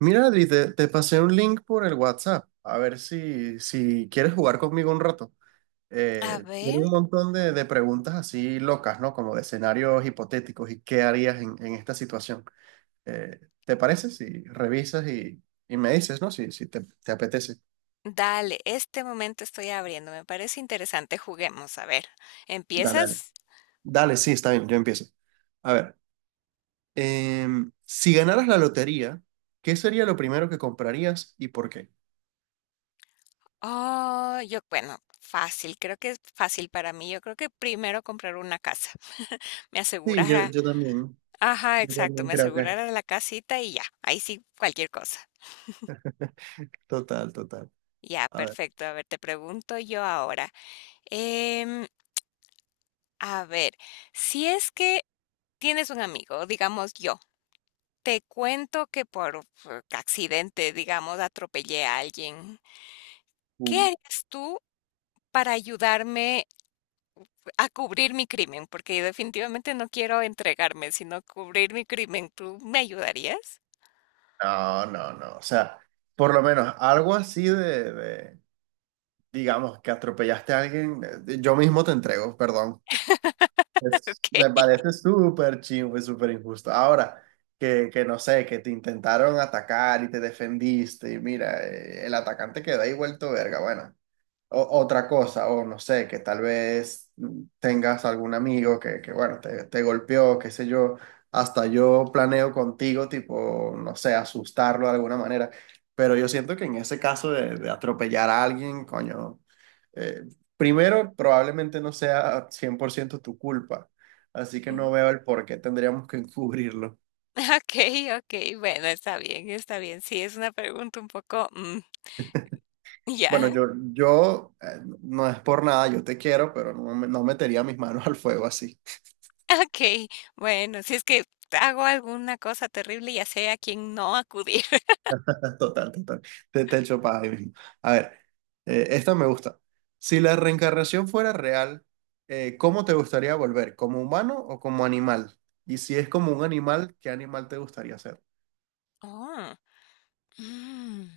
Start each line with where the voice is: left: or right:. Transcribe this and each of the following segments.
right: Mira, Adri, te pasé un link por el WhatsApp. A ver si quieres jugar conmigo un rato.
left: A
right: Tiene
left: ver,
right: un montón de preguntas así locas, ¿no? Como de escenarios hipotéticos y qué harías en esta situación. ¿Te parece? Si revisas y me dices, ¿no? Si te apetece.
left: dale, este momento estoy abriendo, me parece interesante, juguemos, a ver,
right: Dale, dale.
left: ¿empiezas?
right: Dale, sí, está bien, yo empiezo. A ver, si ganaras la lotería, ¿qué sería lo primero que comprarías y por qué?
left: Oh, yo, bueno, fácil, creo que es fácil para mí, yo creo que primero comprar una casa, me
right: Sí,
left: asegurara,
right: yo también.
left: ajá,
right: Yo
left: exacto,
right: también
left: me
right: creo que.
left: asegurara la casita y ya, ahí sí, cualquier cosa.
right: Total, total.
left: Ya,
right: A ver.
left: perfecto, a ver, te pregunto yo ahora, em, a ver, si es que tienes un amigo, digamos yo, te cuento que por accidente, digamos, atropellé a alguien. ¿Qué
right: Mm.
left: harías tú para ayudarme a cubrir mi crimen? Porque yo definitivamente no quiero entregarme, sino cubrir mi crimen. ¿Tú me ayudarías?
right: No, no, no. O sea, por lo menos algo así digamos, que atropellaste a alguien, yo mismo te entrego, perdón. Me
left: Ok.
right: parece súper chingo y súper injusto. Ahora, que no sé, que te intentaron atacar y te defendiste y mira, el atacante queda ahí vuelto verga, bueno. Otra cosa, o no sé, que tal vez tengas algún amigo que bueno, te golpeó, qué sé yo, hasta yo planeo contigo, tipo, no sé, asustarlo de alguna manera, pero yo siento que en ese caso de atropellar a alguien, coño, eh, primero, probablemente no sea 100% tu culpa, así que no
left: Ujú.
right: veo el por qué tendríamos que encubrirlo.
left: Ok, ok, bueno, está bien, está bien. Sí, es una pregunta un poco,
right: Bueno,
left: ya.
right: yo no es por nada, yo te quiero, pero no metería mis manos al fuego así.
left: Ok, bueno, si es que hago alguna cosa terrible, ya sé a quién no acudir.
right: Total, total. Te echo paja ahí mismo. A ver, esta me gusta. Si la reencarnación fuera real, ¿cómo te gustaría volver? ¿Como humano o como animal? Y si es como un animal, ¿qué animal te gustaría ser?
left: Oh, mm.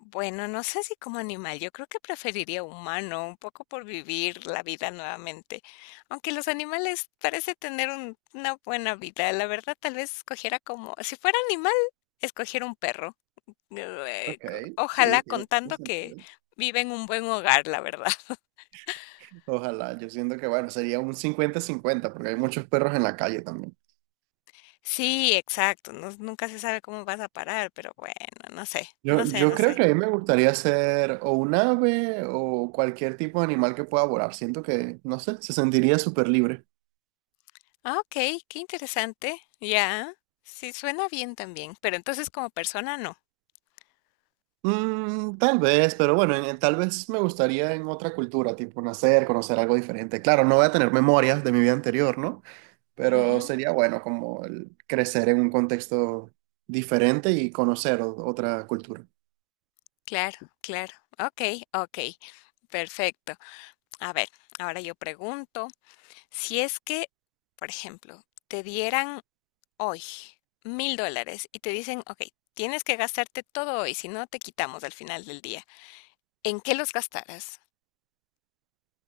left: Bueno, no sé si como animal, yo creo que preferiría humano, un poco por vivir la vida nuevamente. Aunque los animales parece tener una buena vida, la verdad tal vez escogiera como, si fuera animal, escogiera un perro.
right: Ok, sí,
left: Ojalá
right: tiene
left: contando que
right: sentido.
left: vive en un buen hogar, la verdad.
right: Ojalá, yo siento que, bueno, sería un 50-50 porque hay muchos perros en la calle también.
left: Sí, exacto, nunca se sabe cómo vas a parar, pero bueno,
right: Yo
left: no
right: creo
left: sé.
right: que a mí me gustaría ser o un ave o cualquier tipo de animal que pueda volar. Siento que, no sé, se sentiría súper libre.
left: Ah, ok, qué interesante, ya, sí, suena bien también, pero entonces como persona no.
right: Mm, tal vez, pero bueno, tal vez me gustaría en otra cultura, tipo nacer, conocer algo diferente. Claro, no voy a tener memorias de mi vida anterior, ¿no? Pero
left: Ujú.
right: sería bueno como el crecer en un contexto diferente y conocer otra cultura.
left: Claro, claro. Okey, okey. Perfecto. A ver, ahora yo pregunto, si es que, por ejemplo, te dieran hoy $1000 y te dicen: "Okey, tienes que gastarte todo hoy, si no te quitamos al final del día", ¿en qué los gastarás?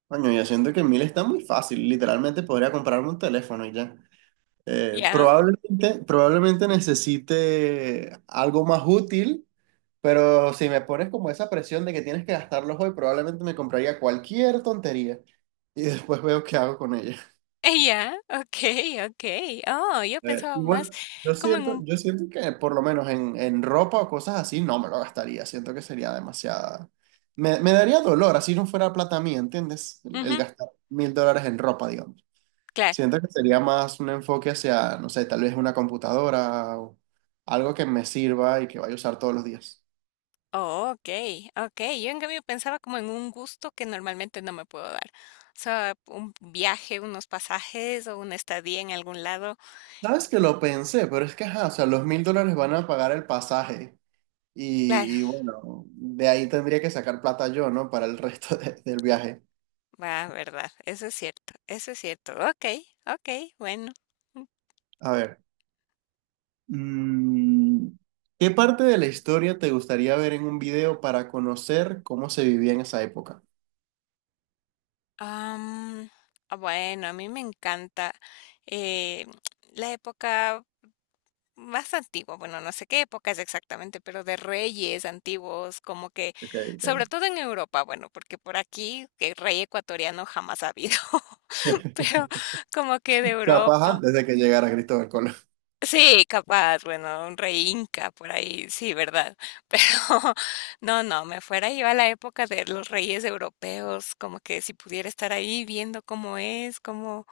right: Coño, yo siento que en mil está muy fácil, literalmente podría comprarme un teléfono y ya.
left: Ya,
right: Probablemente necesite algo más útil. Pero si me pones como esa presión de que tienes que gastarlos hoy, probablemente me compraría cualquier tontería y después veo qué hago con ella.
left: ya, okey, okey. Oh, yo pensaba más
right: Igual,
left: como en un
right: yo siento que por lo menos en ropa o cosas así no me lo gastaría. Siento que sería demasiada. Me daría dolor, así no fuera plata mía, ¿entiendes? El
left: ujú,
right: gastar $1000 en ropa, digamos.
left: claro.
right: Siento que sería más un enfoque hacia, no sé, tal vez una computadora o algo que me sirva y que vaya a usar todos los días.
left: Oh, okay, okey. Yo en cambio pensaba como en un gusto que normalmente no me puedo dar. O sea, un viaje, unos pasajes o una estadía en algún lado.
right: Sabes que lo pensé, pero es que, ajá, o sea, los $1000 van a pagar el pasaje
left: Claro,
right: y bueno, de ahí tendría que sacar plata yo, ¿no? Para el resto del viaje.
left: va, verdad, eso es cierto, eso es cierto. Okay, okay, bueno. Mm,
right: A ver, mm, ¿qué parte de la historia te gustaría ver en un video para conocer cómo se vivía en esa época?
left: am, bueno, a mí me encanta, eh, la época más antiguo, bueno, no sé qué época es exactamente, pero de reyes antiguos, como que,
right: Ok,
left: sobre
right: ok.
left: todo en Europa, bueno, porque por aquí que rey ecuatoriano jamás ha habido, pero como que de
right: Capaz
left: Europa.
right: antes de que llegara Cristóbal Colón.
left: Sí, capaz, bueno, un rey inca por ahí, sí, ¿verdad? Pero no, no, me fuera yo a la época de los reyes europeos, como que si pudiera estar ahí viendo cómo es, cómo,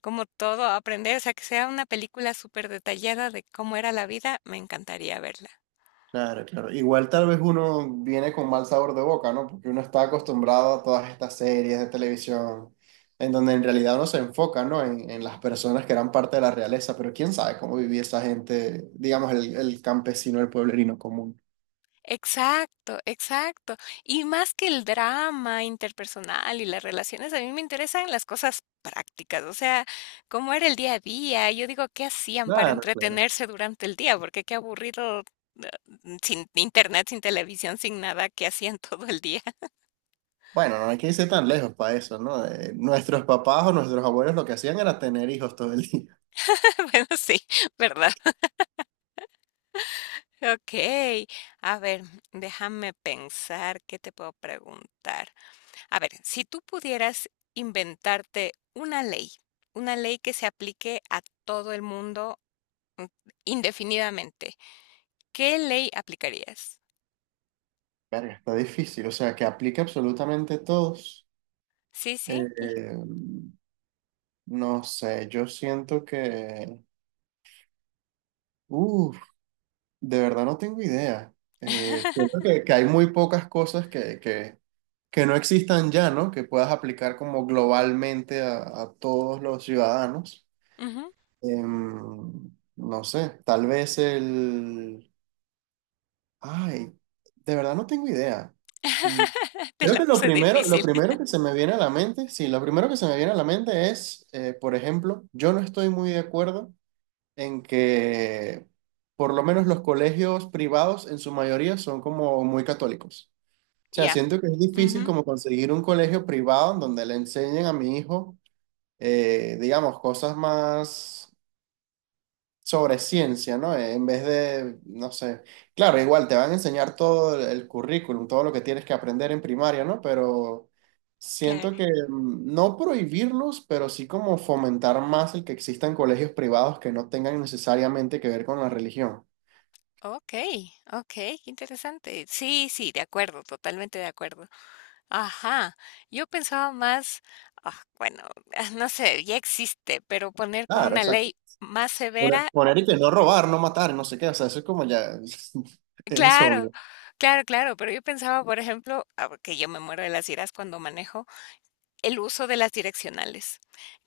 left: cómo todo aprender, o sea, que sea una película súper detallada de cómo era la vida, me encantaría verla.
right: Claro, claro. Igual tal vez uno viene con mal sabor de boca, ¿no? Porque uno está acostumbrado a todas estas series de televisión, en donde en realidad uno se enfoca, ¿no? En las personas que eran parte de la realeza, pero quién sabe cómo vivía esa gente, digamos, el campesino, el pueblerino común.
left: Exacto, exacto. Y más que el drama interpersonal y las relaciones, a mí me interesan las cosas prácticas, o sea, cómo era el día a día. Yo digo, ¿qué hacían para
right: Claro, claro.
left: entretenerse durante el día? Porque qué aburrido, eh, sin internet, sin televisión, sin nada, ¿qué hacían todo el día?
right: Bueno, no hay que irse tan lejos para eso, ¿no? Nuestros papás o nuestros abuelos lo que hacían era tener hijos todo el día.
left: Bueno, sí, ¿verdad? Ok, a ver, déjame pensar qué te puedo preguntar. A ver, si tú pudieras inventarte una ley que se aplique a todo el mundo mm, indefinidamente, ¿qué ley aplicarías?
right: Verga, está difícil, o sea, que aplique absolutamente a todos.
left: Sí, sí. l-
right: Eh, no sé, yo siento que... uff, de verdad no tengo idea. Siento que, hay muy pocas cosas que no existan ya, ¿no? Que puedas aplicar como globalmente a todos los ciudadanos.
left: Ujú.
right: Em, no sé, tal vez el... Ay, de verdad no tengo idea. Mm,
left: Te
right: creo
left: la
right: que
left: puse
right: lo
left: difícil.
right: primero que se me viene a la mente, sí, lo primero que se me viene a la mente es, por ejemplo, yo no estoy muy de acuerdo en que por lo menos los colegios privados en su mayoría son como muy católicos. O sea,
left: Ya,
right: siento que es difícil
left: ujú,
right: como conseguir un colegio privado en donde le enseñen a mi hijo, digamos, cosas más sobre ciencia, ¿no? En vez de, no sé, claro, igual te van a enseñar todo el currículum, todo lo que tienes que aprender en primaria, ¿no? Pero
left: claro.
right: siento que no prohibirlos, pero sí como fomentar más el que existan colegios privados que no tengan necesariamente que ver con la religión.
left: Ok, ok, qué interesante. Sí, sí, de acuerdo, totalmente de acuerdo. Ajá. Yo pensaba más, ah, bueno, no sé, ya existe, pero poner como
right: Claro,
left: una
right: exacto.
left: ley más severa.
right: Poner y que no robar, no matar, no sé qué, o sea, eso es como ya, es
left: Claro,
right: obvio.
left: claro, pero yo pensaba, por ejemplo, ah, que yo me muero de las iras cuando manejo, el uso de las direccionales,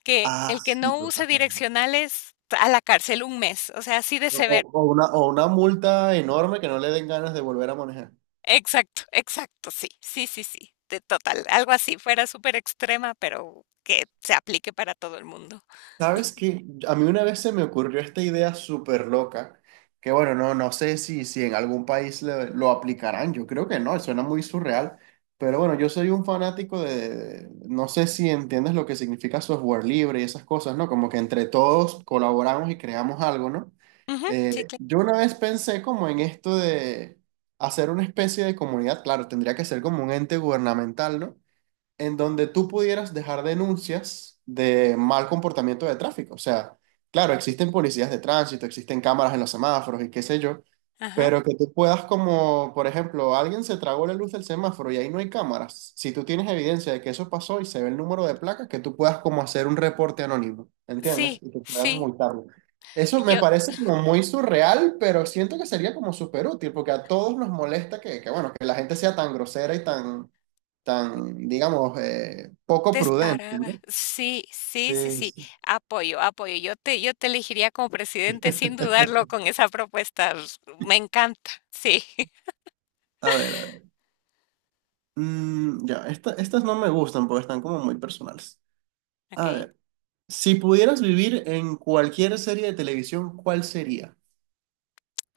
left: que
right: Ah,
left: el que
right: sí,
left: no
right: total.
left: use direccionales a la cárcel 1 mes, o sea, así de severo.
right: O una multa enorme que no le den ganas de volver a manejar.
left: Exacto, exacto, sí, sí, sí, sí, de total, algo así, fuera súper extrema, pero que se aplique para todo el mundo.
right: ¿Sabes qué? A mí una vez se me ocurrió esta idea súper loca, que bueno, no, no sé si en algún país lo aplicarán, yo creo que no, suena muy surreal, pero bueno, yo soy un fanático de, no sé si entiendes lo que significa software libre y esas cosas, ¿no? Como que entre todos colaboramos y creamos algo, ¿no?
left: Ujú, sí, claro.
right: Yo una vez pensé como en esto de hacer una especie de comunidad, claro, tendría que ser como un ente gubernamental, ¿no? En donde tú pudieras dejar denuncias de mal comportamiento de tráfico. O sea, claro, existen policías de tránsito, existen cámaras en los semáforos y qué sé yo,
left: Ajá,
right: pero que tú puedas como, por ejemplo, alguien se tragó la luz del semáforo y ahí no hay cámaras. Si tú tienes evidencia de que eso pasó y se ve el número de placas, que tú puedas como hacer un reporte anónimo, ¿entiendes?
left: sí,
right: Y que puedan
left: sí,
right: multarlo. Eso me
left: yo.
right: parece como muy surreal, pero siento que sería como súper útil, porque a todos nos molesta bueno, que la gente sea tan grosera y tan, tan, digamos, poco prudente,
left: Descarada.
right: ¿no?
left: Sí, sí, sí,
right: Sí,
left: sí.
right: sí.
left: Apoyo, apoyo. Yo te elegiría como presidente sin dudarlo con esa propuesta. Me encanta. Sí.
right: A ver, a ver. Mm, ya, estas no me gustan porque están como muy personales.
left: Ok.
right: A ver, si pudieras vivir en cualquier serie de televisión, ¿cuál sería?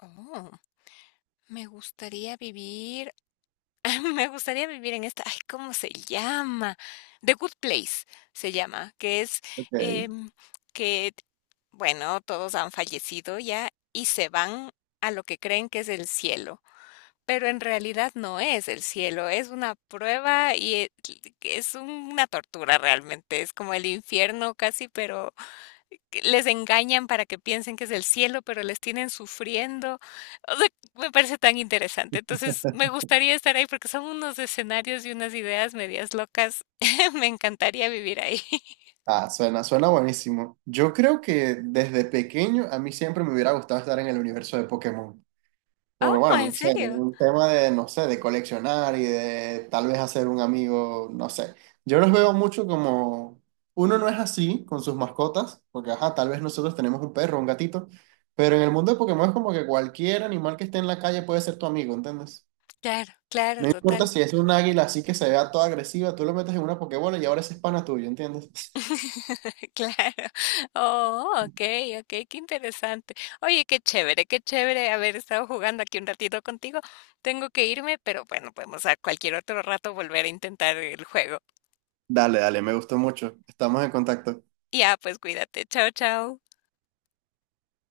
left: Oh, me gustaría vivir, me gustaría vivir en esta, ay, ¿cómo se llama? The Good Place se llama, que es
right: Ok.
left: em, que, bueno, todos han fallecido ya y se van a lo que creen que es el cielo. Pero en realidad no es el cielo, es una prueba y es una tortura realmente, es como el infierno casi, pero que les engañan para que piensen que es el cielo, pero les tienen sufriendo. O sea, me parece tan interesante. Entonces, me gustaría estar ahí porque son unos escenarios y unas ideas medias locas. Me encantaría vivir ahí.
right: Ah, suena, suena buenísimo. Yo creo que desde pequeño a mí siempre me hubiera gustado estar en el universo de Pokémon. Por,
left: Oh,
right: bueno,
left: ¿en
right: no sé,
left: serio?
right: un tema de, no sé, de coleccionar y de tal vez hacer un amigo, no sé. Yo los veo mucho como, uno no es así con sus mascotas, porque ajá, tal vez nosotros tenemos un perro, un gatito, pero en el mundo de Pokémon es como que cualquier animal que esté en la calle puede ser tu amigo, ¿entiendes?
left: Claro, claro,
right: No
left: total.
right: importa si es un águila así que se vea toda agresiva, tú lo metes en una Pokébola y ahora ese es pana tuyo, ¿entiendes?
left: Claro. Oh, okey, okey, qué interesante. Oye, qué chévere haber estado jugando aquí un ratito contigo. Tengo que irme, pero bueno, podemos a cualquier otro rato volver a intentar el juego.
right: Dale, dale, me gustó mucho. Estamos en contacto.
left: Ya, pues cuídate. Chao, chao.